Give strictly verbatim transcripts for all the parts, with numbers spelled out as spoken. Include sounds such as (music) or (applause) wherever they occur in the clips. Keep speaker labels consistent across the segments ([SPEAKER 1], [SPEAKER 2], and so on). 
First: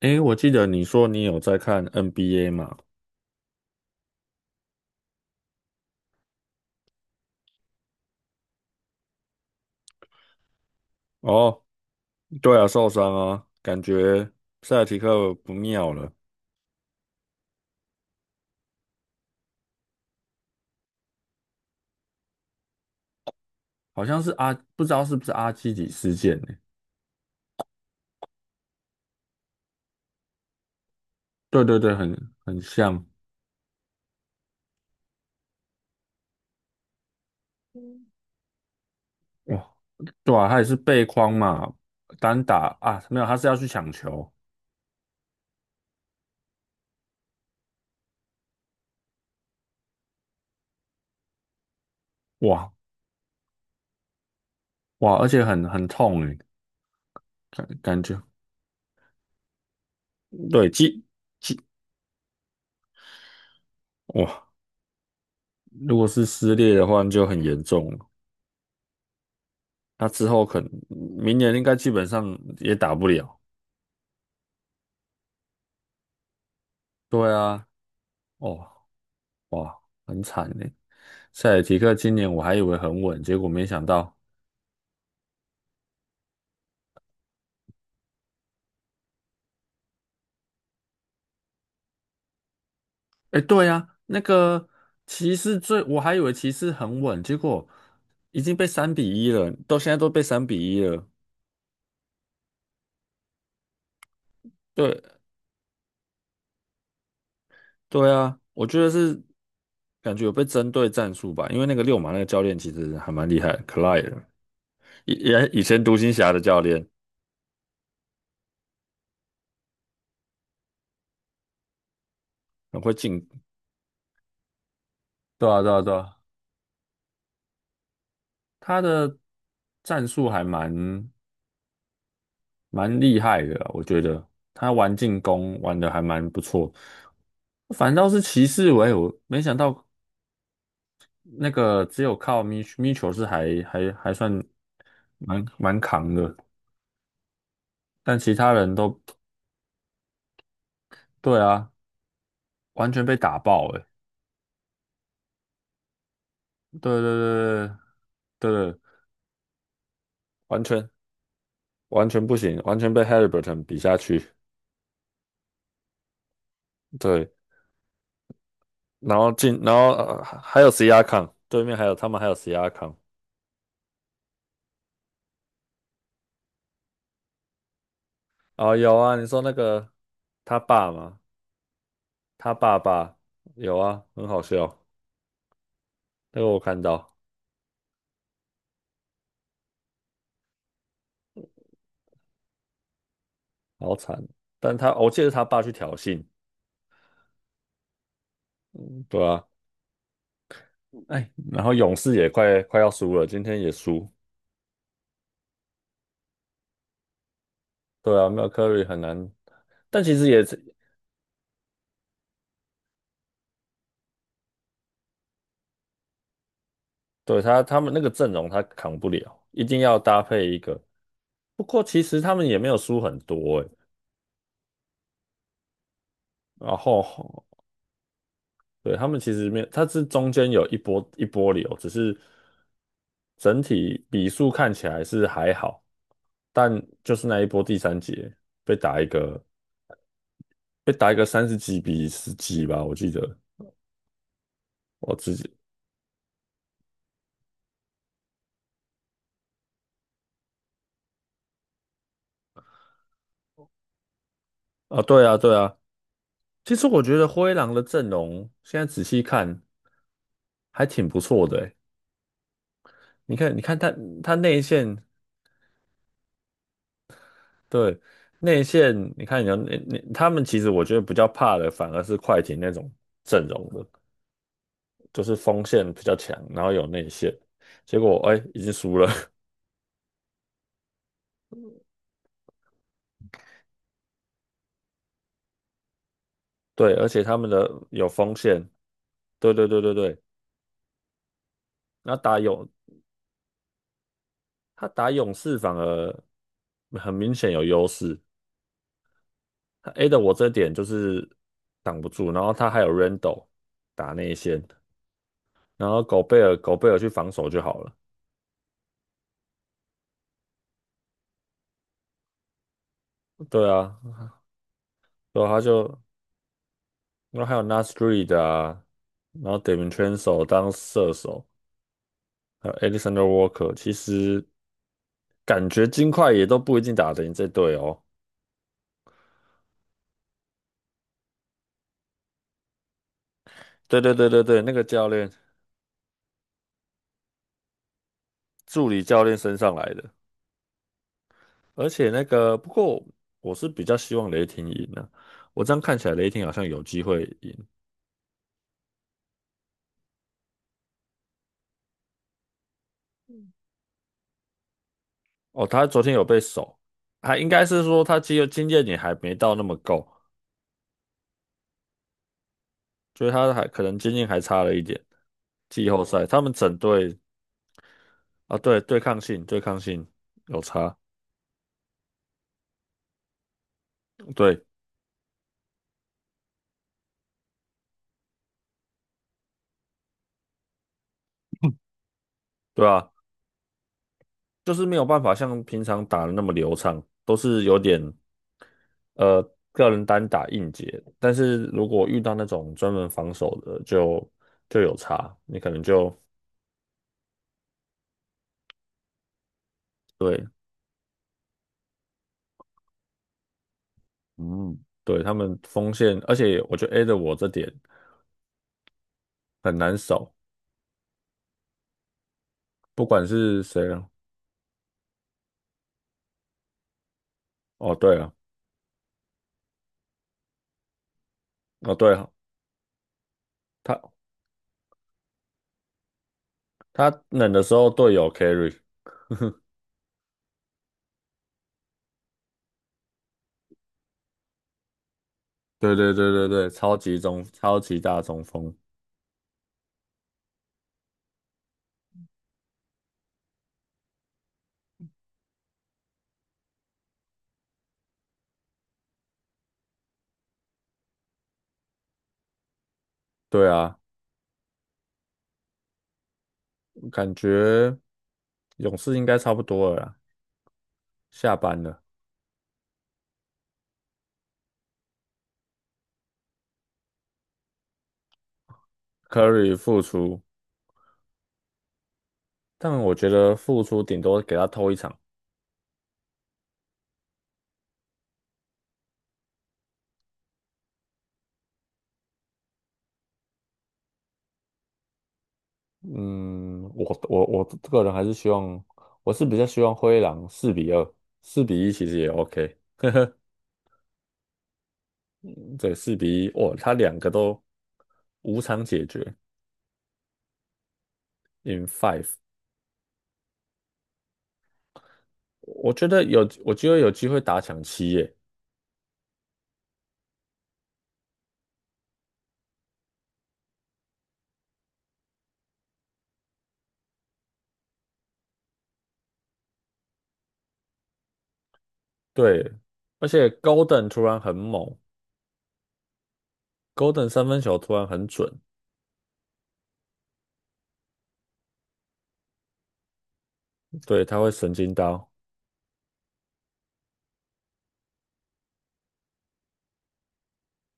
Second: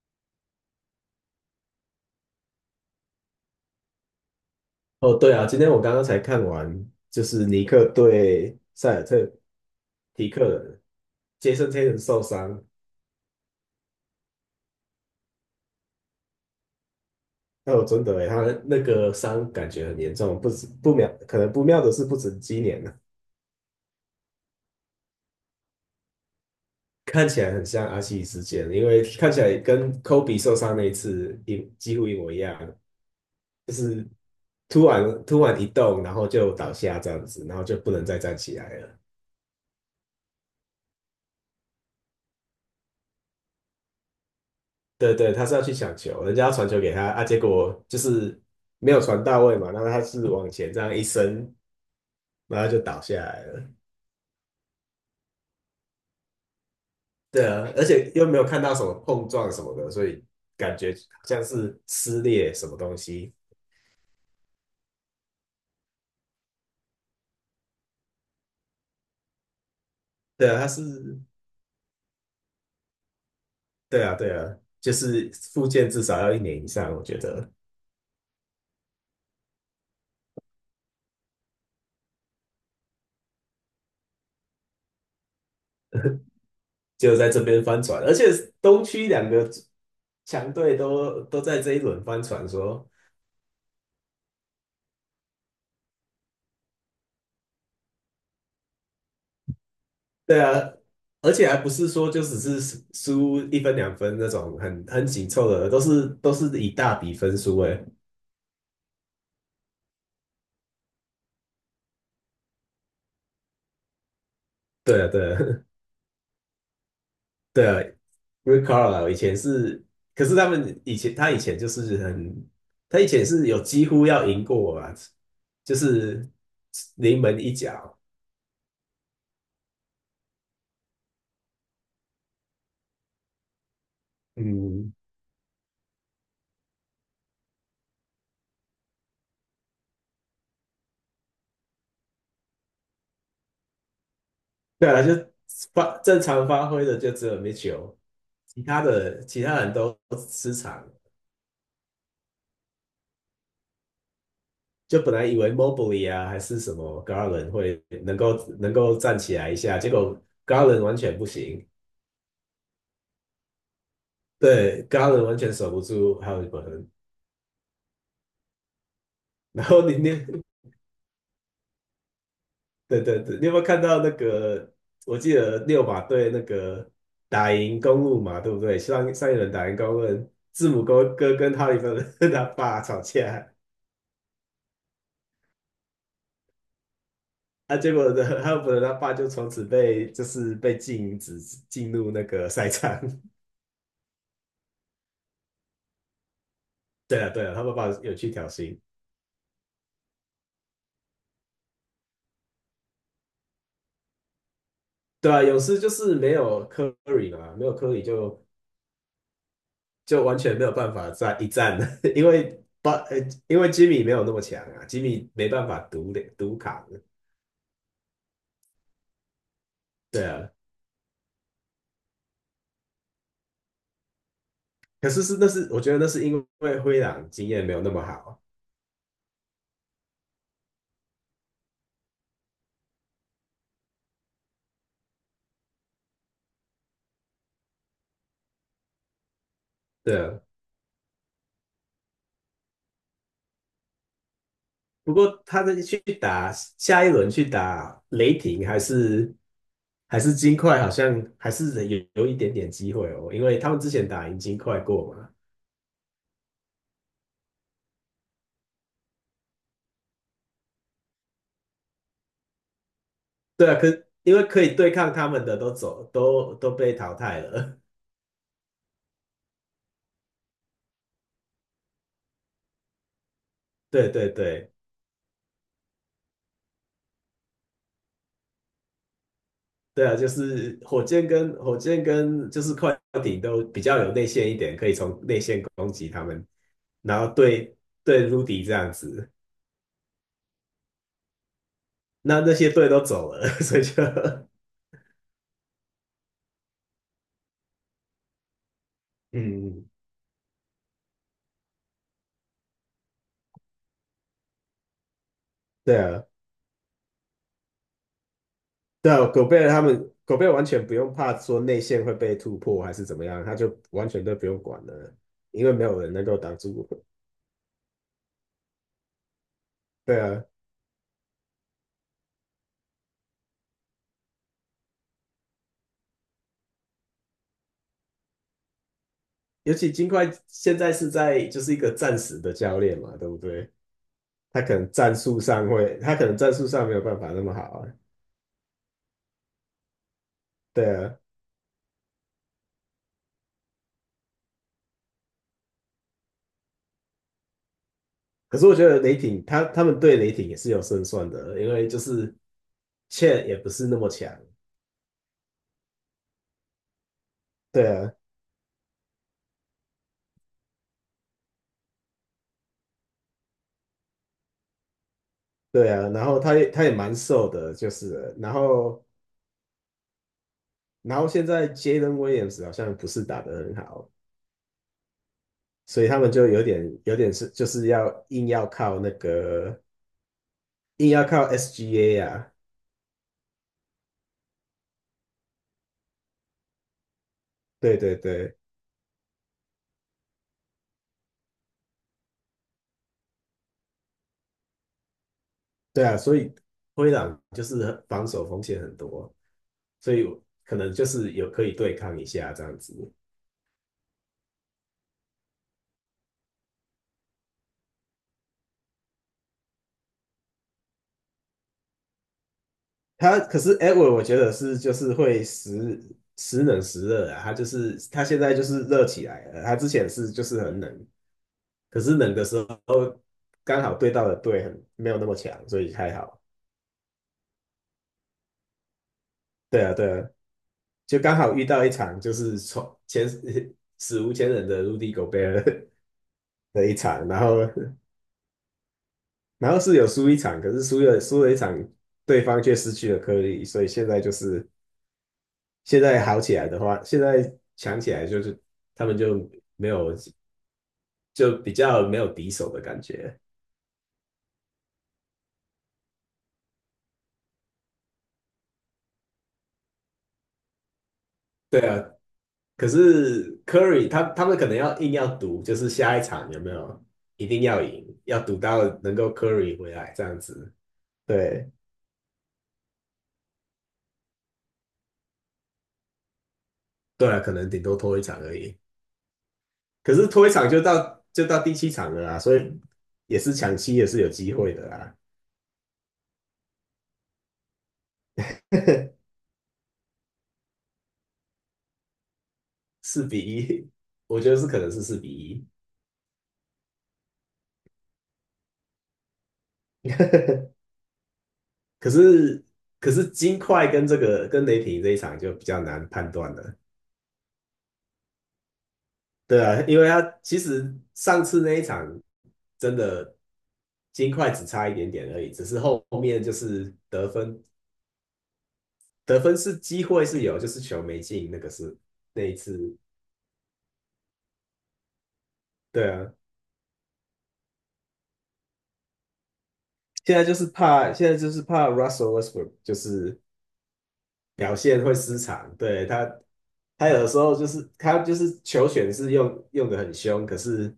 [SPEAKER 1] 诶，我记得你说你有在看 N B A 嘛？
[SPEAKER 2] 哦，对啊，今天我刚刚才看完，就是尼克对塞尔特提克人，杰
[SPEAKER 1] 哦，
[SPEAKER 2] 森泰伦受
[SPEAKER 1] 对
[SPEAKER 2] 伤。
[SPEAKER 1] 啊，受伤啊，感觉塞尔提克不妙了。
[SPEAKER 2] 哦，真的欸，他那个伤感觉很严重，不止不妙，可能不妙的是不止今年了。
[SPEAKER 1] 好像是阿，不知道是不是阿基里事件呢。
[SPEAKER 2] 看起来很像阿西事件，因为看起来跟科比受伤那一次
[SPEAKER 1] 对
[SPEAKER 2] 一
[SPEAKER 1] 对对，
[SPEAKER 2] 几乎一模
[SPEAKER 1] 很
[SPEAKER 2] 一样。
[SPEAKER 1] 很像。
[SPEAKER 2] 突然突然一动，然后就倒下这样子，然后就不能再站起来了。
[SPEAKER 1] 哇，对啊，他也是背框嘛，单打啊，没有，他是要去抢球。
[SPEAKER 2] 对对，他是要去抢球，人家要传球给他啊，结果就是没有传到位嘛，那他是往前这样一伸。然后
[SPEAKER 1] 哇
[SPEAKER 2] 就倒下来了。
[SPEAKER 1] 哇，而且很很痛诶。
[SPEAKER 2] 对啊，
[SPEAKER 1] 感
[SPEAKER 2] 而
[SPEAKER 1] 感
[SPEAKER 2] 且
[SPEAKER 1] 觉
[SPEAKER 2] 又没有看到什么碰撞什么的，所以
[SPEAKER 1] 对，
[SPEAKER 2] 感觉
[SPEAKER 1] 肌
[SPEAKER 2] 好像
[SPEAKER 1] 肌
[SPEAKER 2] 是撕裂什么东西。
[SPEAKER 1] 哇，如果是撕裂的话那就很严重了。那之后
[SPEAKER 2] 对啊，
[SPEAKER 1] 可
[SPEAKER 2] 它
[SPEAKER 1] 能
[SPEAKER 2] 是。
[SPEAKER 1] 明年应该基本上也打不了。
[SPEAKER 2] 对啊，对啊，就是复健至少要一年以上，我觉
[SPEAKER 1] 对
[SPEAKER 2] 得
[SPEAKER 1] 啊，哦，哇，很惨呢。塞尔提克今年我还以为很稳，结果没想到。
[SPEAKER 2] 就在这边翻船，而且东区两个强队都都在这一轮翻船说。
[SPEAKER 1] 哎，对啊，那个骑士最，我还以为骑士很稳，结果已经被三比一了，到现在都被
[SPEAKER 2] 对
[SPEAKER 1] 三比
[SPEAKER 2] 啊，
[SPEAKER 1] 一了。
[SPEAKER 2] 而且还不是说就只是输一分两分那种很
[SPEAKER 1] 对，
[SPEAKER 2] 很紧凑的，都是都是以大比分输诶。
[SPEAKER 1] 对啊，我觉得是感觉有被针对战术吧，因为那个六马那个教练其实还蛮厉害的，Clyde，
[SPEAKER 2] 对啊，
[SPEAKER 1] 以
[SPEAKER 2] 对啊，
[SPEAKER 1] 也以前独行侠的教练，
[SPEAKER 2] 对，Rick Carlisle 以前是，可是他们以前他以前就是很，
[SPEAKER 1] 很会
[SPEAKER 2] 他以
[SPEAKER 1] 进。
[SPEAKER 2] 前是有几乎要赢过我啊，
[SPEAKER 1] 对啊，对
[SPEAKER 2] 就
[SPEAKER 1] 啊，对啊，
[SPEAKER 2] 是临门一脚。
[SPEAKER 1] 他的战术还蛮蛮厉害的啊我觉得他
[SPEAKER 2] 嗯，
[SPEAKER 1] 玩进攻玩的还蛮不错。反倒是骑士，喂，我没想到那个只有靠米米球是还还还算
[SPEAKER 2] 对啊，就
[SPEAKER 1] 蛮蛮
[SPEAKER 2] 发
[SPEAKER 1] 扛
[SPEAKER 2] 正
[SPEAKER 1] 的，
[SPEAKER 2] 常发挥的就只有 Mitchell，
[SPEAKER 1] 但其他
[SPEAKER 2] 其
[SPEAKER 1] 人
[SPEAKER 2] 他
[SPEAKER 1] 都
[SPEAKER 2] 的其他人都失常。
[SPEAKER 1] 对啊，完全被打爆诶。
[SPEAKER 2] 就本来以为 Mobley 啊还是什
[SPEAKER 1] 对对
[SPEAKER 2] 么 Garland
[SPEAKER 1] 对
[SPEAKER 2] 会能够
[SPEAKER 1] 对
[SPEAKER 2] 能
[SPEAKER 1] 对，
[SPEAKER 2] 够站起来一下，结果
[SPEAKER 1] 完
[SPEAKER 2] Garland
[SPEAKER 1] 全
[SPEAKER 2] 完全不行。
[SPEAKER 1] 完全不行，完全被 Haliburton 比下去。
[SPEAKER 2] 对，Garland 完全守不住 Halliburton。
[SPEAKER 1] 对，然后进，
[SPEAKER 2] 然
[SPEAKER 1] 然
[SPEAKER 2] 后
[SPEAKER 1] 后、
[SPEAKER 2] 你你
[SPEAKER 1] 呃、还有 C R a 对面还有他们还有 C R a
[SPEAKER 2] 对对对，你有没有看到那个？我记得六马队那个打赢公路嘛，对不
[SPEAKER 1] 哦，
[SPEAKER 2] 对？
[SPEAKER 1] 有
[SPEAKER 2] 上
[SPEAKER 1] 啊，你
[SPEAKER 2] 上一
[SPEAKER 1] 说
[SPEAKER 2] 轮
[SPEAKER 1] 那
[SPEAKER 2] 打赢公
[SPEAKER 1] 个
[SPEAKER 2] 路，
[SPEAKER 1] 他
[SPEAKER 2] 字母
[SPEAKER 1] 爸
[SPEAKER 2] 哥
[SPEAKER 1] 吗？
[SPEAKER 2] 哥跟哈利芬他
[SPEAKER 1] 他爸
[SPEAKER 2] 爸吵
[SPEAKER 1] 爸
[SPEAKER 2] 架。
[SPEAKER 1] 有啊，很好笑，那个我看到，
[SPEAKER 2] 啊，结果呢，哈利芬他爸就从此被就是被禁止进入那个赛场。(laughs)
[SPEAKER 1] 好惨。但他我记得他爸去挑衅，
[SPEAKER 2] 对啊，对啊，他爸爸有去挑衅。
[SPEAKER 1] 对啊。哎，然后勇士也快快要输了，今天也输。
[SPEAKER 2] 对啊，勇士就是没有科里嘛，没有科里
[SPEAKER 1] 对啊，没
[SPEAKER 2] 就
[SPEAKER 1] 有 c u 很难，但其
[SPEAKER 2] 就
[SPEAKER 1] 实
[SPEAKER 2] 完
[SPEAKER 1] 也是
[SPEAKER 2] 全没有办法再一战了，(laughs) 因为巴呃，因为吉米没有那么强啊，吉米没办法独独扛。
[SPEAKER 1] 对他他们那个阵容他扛不了，一定要搭
[SPEAKER 2] 对
[SPEAKER 1] 配
[SPEAKER 2] 啊，
[SPEAKER 1] 一个。不过其实他们也没有输很多哎，
[SPEAKER 2] 可是是那是我觉得那是因
[SPEAKER 1] 然
[SPEAKER 2] 为灰狼
[SPEAKER 1] 后
[SPEAKER 2] 经验没有那么好。
[SPEAKER 1] 对，他们其实没有，它是中间有一波一波流，只是整体比数看起来是还好，但就是那一波第三节被打一个
[SPEAKER 2] 对啊。
[SPEAKER 1] 被打一个三十几比十几吧，我记得我
[SPEAKER 2] 不
[SPEAKER 1] 自
[SPEAKER 2] 过
[SPEAKER 1] 己
[SPEAKER 2] 他的去打下一轮去打雷霆还是还是金块，好像还是有有一点点机会哦，因为他们之前打赢金块
[SPEAKER 1] 啊，
[SPEAKER 2] 过
[SPEAKER 1] 对
[SPEAKER 2] 嘛。
[SPEAKER 1] 啊对啊，其实我觉得灰狼的阵容现在仔细看还挺不错的欸，你看你
[SPEAKER 2] 对啊，
[SPEAKER 1] 看
[SPEAKER 2] 可
[SPEAKER 1] 他他
[SPEAKER 2] 因为
[SPEAKER 1] 内
[SPEAKER 2] 可以对
[SPEAKER 1] 线
[SPEAKER 2] 抗他们的都走都都被淘汰了。
[SPEAKER 1] 对
[SPEAKER 2] (laughs)
[SPEAKER 1] 内线，你看你要内内他们其实我觉得比较怕的反而是快艇那种阵容的。
[SPEAKER 2] 对对对
[SPEAKER 1] 就是锋线比较强，然后有内线，结果哎已经输了，(laughs)
[SPEAKER 2] 对啊，就是火箭跟火箭跟就是快艇都比较有内线一点，可以从内线攻击他们。
[SPEAKER 1] 对，而
[SPEAKER 2] 然
[SPEAKER 1] 且
[SPEAKER 2] 后
[SPEAKER 1] 他们的
[SPEAKER 2] 对
[SPEAKER 1] 有
[SPEAKER 2] 对
[SPEAKER 1] 锋
[SPEAKER 2] Rudy
[SPEAKER 1] 线，
[SPEAKER 2] 这样子。
[SPEAKER 1] 对对对对对，那打
[SPEAKER 2] 那那
[SPEAKER 1] 勇
[SPEAKER 2] 些队都走了，(laughs) 所以就
[SPEAKER 1] 他打勇士反而很明显有优势，
[SPEAKER 2] 嗯，
[SPEAKER 1] 他 A 的我这点就是挡不住，然后他还有 Randle 打内线，然
[SPEAKER 2] 对
[SPEAKER 1] 后狗
[SPEAKER 2] 啊，
[SPEAKER 1] 贝尔狗贝尔去防守就好了。
[SPEAKER 2] 对啊，狗贝尔他们狗贝尔完全不用怕说内线会被突破还是怎么样，他
[SPEAKER 1] 对
[SPEAKER 2] 就
[SPEAKER 1] 啊，
[SPEAKER 2] 完全都不用管了，
[SPEAKER 1] 然后他
[SPEAKER 2] 因为没有
[SPEAKER 1] 就
[SPEAKER 2] 人能够挡住。
[SPEAKER 1] 然后还有 Nas Reed 啊，然后 d e v i n c h a n
[SPEAKER 2] 对
[SPEAKER 1] c
[SPEAKER 2] 啊，
[SPEAKER 1] e 当射手。还有 Alexander Walker，其实感觉金块也都不一定打得赢这队哦。
[SPEAKER 2] 尤其金块现在是在就是一个暂时的教练嘛，对不对？
[SPEAKER 1] 对对对对
[SPEAKER 2] 他
[SPEAKER 1] 对，那
[SPEAKER 2] 可
[SPEAKER 1] 个
[SPEAKER 2] 能
[SPEAKER 1] 教
[SPEAKER 2] 战
[SPEAKER 1] 练
[SPEAKER 2] 术上会，他可能战术上没有办法那么好啊。
[SPEAKER 1] 助理教练身上来的，
[SPEAKER 2] 对啊，
[SPEAKER 1] 而且那个不过我是比较希望雷霆赢的。我这样看起来雷霆好像有机会赢
[SPEAKER 2] 可是我觉得雷霆他他们对雷霆也是有胜算的，因为就是 c h a 也不是那么强。
[SPEAKER 1] 哦。他昨天有被守，还应该是
[SPEAKER 2] 对
[SPEAKER 1] 说
[SPEAKER 2] 啊，
[SPEAKER 1] 他经肉经验也还没到那么够，就是他还可能经验还差了一点。季
[SPEAKER 2] 对
[SPEAKER 1] 后
[SPEAKER 2] 啊，
[SPEAKER 1] 赛
[SPEAKER 2] 然后
[SPEAKER 1] 他们
[SPEAKER 2] 他也
[SPEAKER 1] 整
[SPEAKER 2] 他也蛮
[SPEAKER 1] 队
[SPEAKER 2] 瘦的，就是了然
[SPEAKER 1] 啊，对对
[SPEAKER 2] 后
[SPEAKER 1] 抗性对抗性有差，
[SPEAKER 2] 然后现在 Jalen Williams 好像不是打得很好，
[SPEAKER 1] 对
[SPEAKER 2] 所以他们就有点有点是就是要硬要靠那个硬要靠 S G A 啊，
[SPEAKER 1] 对啊。就是没有办法像平常打的那么流畅，都是有
[SPEAKER 2] 对
[SPEAKER 1] 点
[SPEAKER 2] 对对
[SPEAKER 1] 呃个人单打硬解。但是如果遇到那种专门防守的，就就有差，你可能
[SPEAKER 2] 对
[SPEAKER 1] 就
[SPEAKER 2] 啊，所以灰狼就是防守风险很多，所以
[SPEAKER 1] 对
[SPEAKER 2] 可能就是有可以对抗一下这样子。
[SPEAKER 1] 嗯，对他们锋线，而且我觉得 A 的我这点很难守，不管
[SPEAKER 2] 他可
[SPEAKER 1] 是
[SPEAKER 2] 是
[SPEAKER 1] 谁啊。
[SPEAKER 2] Edward，我觉得是就是会时时冷时热啊，他就
[SPEAKER 1] 哦，
[SPEAKER 2] 是
[SPEAKER 1] 对
[SPEAKER 2] 他
[SPEAKER 1] 了，
[SPEAKER 2] 现在就是热起来了，他之前是就是很冷。
[SPEAKER 1] 哦
[SPEAKER 2] 可
[SPEAKER 1] 对
[SPEAKER 2] 是
[SPEAKER 1] 了，
[SPEAKER 2] 冷的时候刚好对
[SPEAKER 1] 他
[SPEAKER 2] 到的队很没有那么强，所以还好。
[SPEAKER 1] 他冷的时候队友 carry，
[SPEAKER 2] 对啊，对啊，就刚好遇到一场就是从前史无前人的 Rudy Gobert
[SPEAKER 1] 对对对对对，
[SPEAKER 2] (laughs) 的一
[SPEAKER 1] 超级
[SPEAKER 2] 场，然
[SPEAKER 1] 中
[SPEAKER 2] 后
[SPEAKER 1] 超级大中锋，
[SPEAKER 2] 然后是有输一场，可是输了输了一场，对方却失去了颗粒，所以现在就是现在好起来的话，现在强起来就是他们就没有就比较没有敌手的感觉。
[SPEAKER 1] 对啊，感觉勇士应该差不多了啦。下班
[SPEAKER 2] 对
[SPEAKER 1] 了
[SPEAKER 2] 啊，可是 Curry 他他们可能要硬要赌，就是下一场有没有一定要赢，要赌到能够
[SPEAKER 1] ，Curry
[SPEAKER 2] Curry 回
[SPEAKER 1] 复
[SPEAKER 2] 来这样
[SPEAKER 1] 出，
[SPEAKER 2] 子。对，
[SPEAKER 1] 但我觉得复出顶多给他偷一场。
[SPEAKER 2] 对啊，可能顶多拖一场而已。可是拖一场就到就到第七场了啊，所以也是抢七也是有机会的啦。
[SPEAKER 1] 嗯，我我我个人还是希望，
[SPEAKER 2] (laughs)
[SPEAKER 1] 我是比较希望灰狼四比二，四比一其实也 OK。
[SPEAKER 2] 四比一，我觉得是可能是四比一。
[SPEAKER 1] 对，四比一，哇，他两个都无场解决
[SPEAKER 2] (laughs)
[SPEAKER 1] ，in
[SPEAKER 2] 可
[SPEAKER 1] five。
[SPEAKER 2] 是可是金块跟这个跟雷霆这一场就比较
[SPEAKER 1] 我觉
[SPEAKER 2] 难
[SPEAKER 1] 得
[SPEAKER 2] 判
[SPEAKER 1] 有，
[SPEAKER 2] 断
[SPEAKER 1] 我
[SPEAKER 2] 了。
[SPEAKER 1] 觉得有机会打抢七耶。
[SPEAKER 2] 对啊，因为他其实上次那一场真的金块只差一点点而已，只是后面就是得分，得分是机会是有，就是球没进，那个是那一
[SPEAKER 1] 对，
[SPEAKER 2] 次。
[SPEAKER 1] 而且 Golden 突然很猛
[SPEAKER 2] 对啊，
[SPEAKER 1] ，Golden 三分球突然很准。
[SPEAKER 2] 现在就是怕，现在就是怕 Russell Westbrook 就是
[SPEAKER 1] 对，他会神
[SPEAKER 2] 表
[SPEAKER 1] 经
[SPEAKER 2] 现会
[SPEAKER 1] 刀，
[SPEAKER 2] 失常，对他。他有的时候就是他就是球权是用用的很凶，可是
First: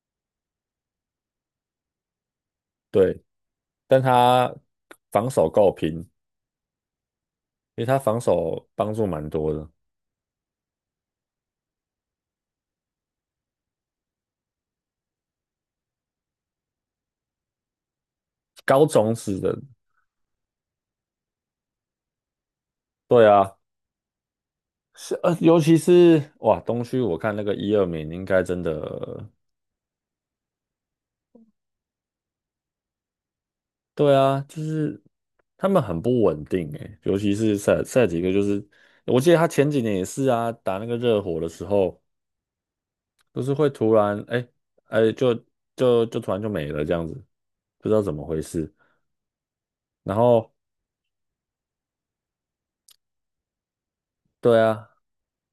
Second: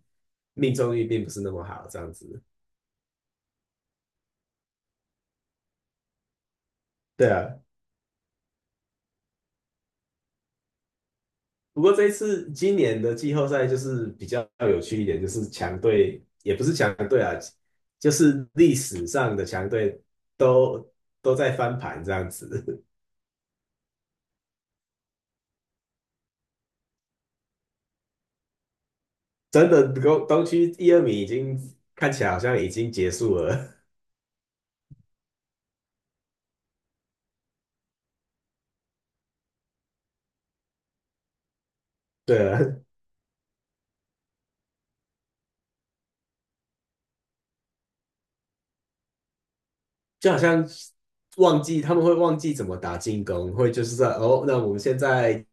[SPEAKER 2] 命中率并不是那么好，这样子。
[SPEAKER 1] 对，但他防守够平，
[SPEAKER 2] 对啊，
[SPEAKER 1] 因为他防守帮助蛮多的，
[SPEAKER 2] 不过这一次今年的季后赛就是比较有趣一点，就是强队也不是强队啊，就是历
[SPEAKER 1] 高
[SPEAKER 2] 史
[SPEAKER 1] 种
[SPEAKER 2] 上
[SPEAKER 1] 子
[SPEAKER 2] 的
[SPEAKER 1] 的，
[SPEAKER 2] 强队都都在翻盘这样子。
[SPEAKER 1] 对啊，是呃，尤其是哇，东区我看那个一二名应该真的。
[SPEAKER 2] (laughs) 真的东东区一二名已经看起来好像已经结束了。
[SPEAKER 1] 对啊，就是他们很不稳定诶，尤其是赛赛几个，就是我记得他前几年也是啊，打那个热火的时候，
[SPEAKER 2] (laughs) 对啊，
[SPEAKER 1] 就是会突然哎哎就就就突然就没了这样子，不知道怎么回事，然
[SPEAKER 2] 就好
[SPEAKER 1] 后
[SPEAKER 2] 像忘记他们会忘记怎么打进攻，会就是说哦，那
[SPEAKER 1] 对
[SPEAKER 2] 我们
[SPEAKER 1] 啊
[SPEAKER 2] 现在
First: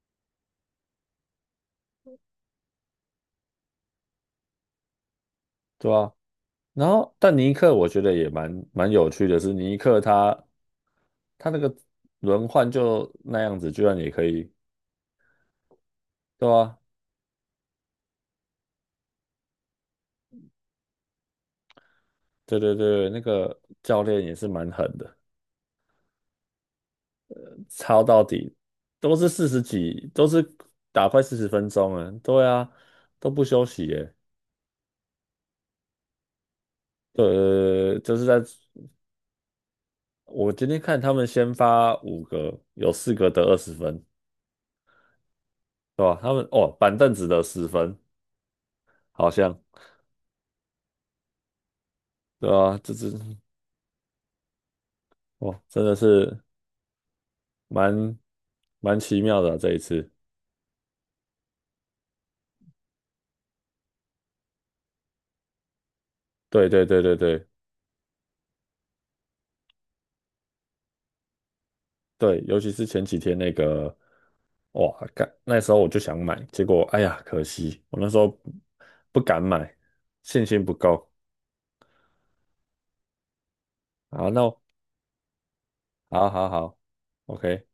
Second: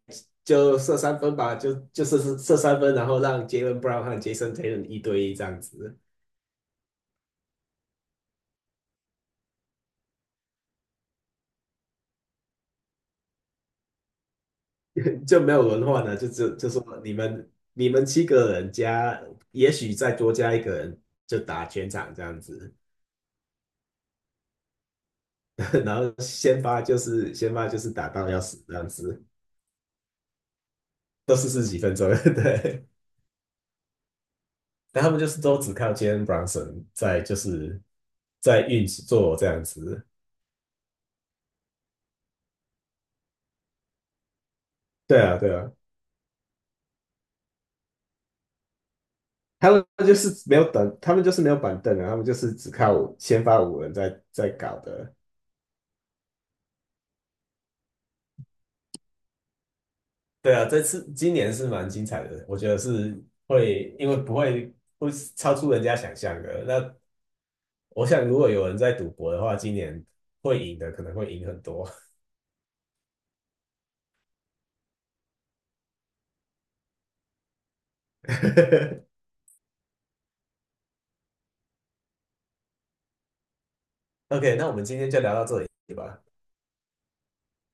[SPEAKER 2] 就射三分吧，就就射射三分，然后让杰伦 l e Brown 和杰森 s o n Tatum 一对一这样
[SPEAKER 1] 对
[SPEAKER 2] 子。
[SPEAKER 1] 啊。然后，但尼克我觉得也蛮蛮有趣的是，尼克他他那个轮换就那样子，居然也可以，
[SPEAKER 2] 就没有文化呢，就
[SPEAKER 1] 对
[SPEAKER 2] 只就
[SPEAKER 1] 啊，
[SPEAKER 2] 说你们你们七个人加，也许再多加一个人就打全场这样
[SPEAKER 1] 对
[SPEAKER 2] 子，
[SPEAKER 1] 对对，那个教练也是蛮狠的。
[SPEAKER 2] (laughs) 然后先发就是先发就是
[SPEAKER 1] 抄
[SPEAKER 2] 打
[SPEAKER 1] 到
[SPEAKER 2] 到要
[SPEAKER 1] 底
[SPEAKER 2] 死这样
[SPEAKER 1] 都
[SPEAKER 2] 子，
[SPEAKER 1] 是四十几，都是打快
[SPEAKER 2] 都
[SPEAKER 1] 四十
[SPEAKER 2] 是四
[SPEAKER 1] 分
[SPEAKER 2] 十几
[SPEAKER 1] 钟
[SPEAKER 2] 分钟，
[SPEAKER 1] 啊，
[SPEAKER 2] (laughs)
[SPEAKER 1] 对啊，
[SPEAKER 2] 对，
[SPEAKER 1] 都不休息耶，
[SPEAKER 2] 但他们就是都只靠 Jalen Brunson 在就是
[SPEAKER 1] 呃，就是在
[SPEAKER 2] 在运作这样子，
[SPEAKER 1] 我今天看他们先发五个，有四个得二十分，
[SPEAKER 2] 对啊对啊，
[SPEAKER 1] 对吧？他们哦，板凳只得十分，好像
[SPEAKER 2] 他们就是没有等，他们就是没有板凳啊，他们就
[SPEAKER 1] 对
[SPEAKER 2] 是只
[SPEAKER 1] 啊，这
[SPEAKER 2] 靠
[SPEAKER 1] 这
[SPEAKER 2] 先发五人在在搞的。
[SPEAKER 1] 哇，真的是。蛮蛮奇妙的啊这一次。
[SPEAKER 2] 对啊，这次今年是蛮精彩的，我觉得是会，因为不会会超出人家想象的。
[SPEAKER 1] 对对
[SPEAKER 2] 那
[SPEAKER 1] 对对对
[SPEAKER 2] 我想，如果有人在赌博的话，今年会赢的可能会赢很多。
[SPEAKER 1] 对，尤其是前几天那个，哇，干，那时候我就想买，结果哎呀，可惜我那时候不
[SPEAKER 2] (laughs)
[SPEAKER 1] 敢买，信心不够。好，那
[SPEAKER 2] OK，
[SPEAKER 1] 我
[SPEAKER 2] 那我们今天就聊到这里吧。
[SPEAKER 1] 好好好，OK。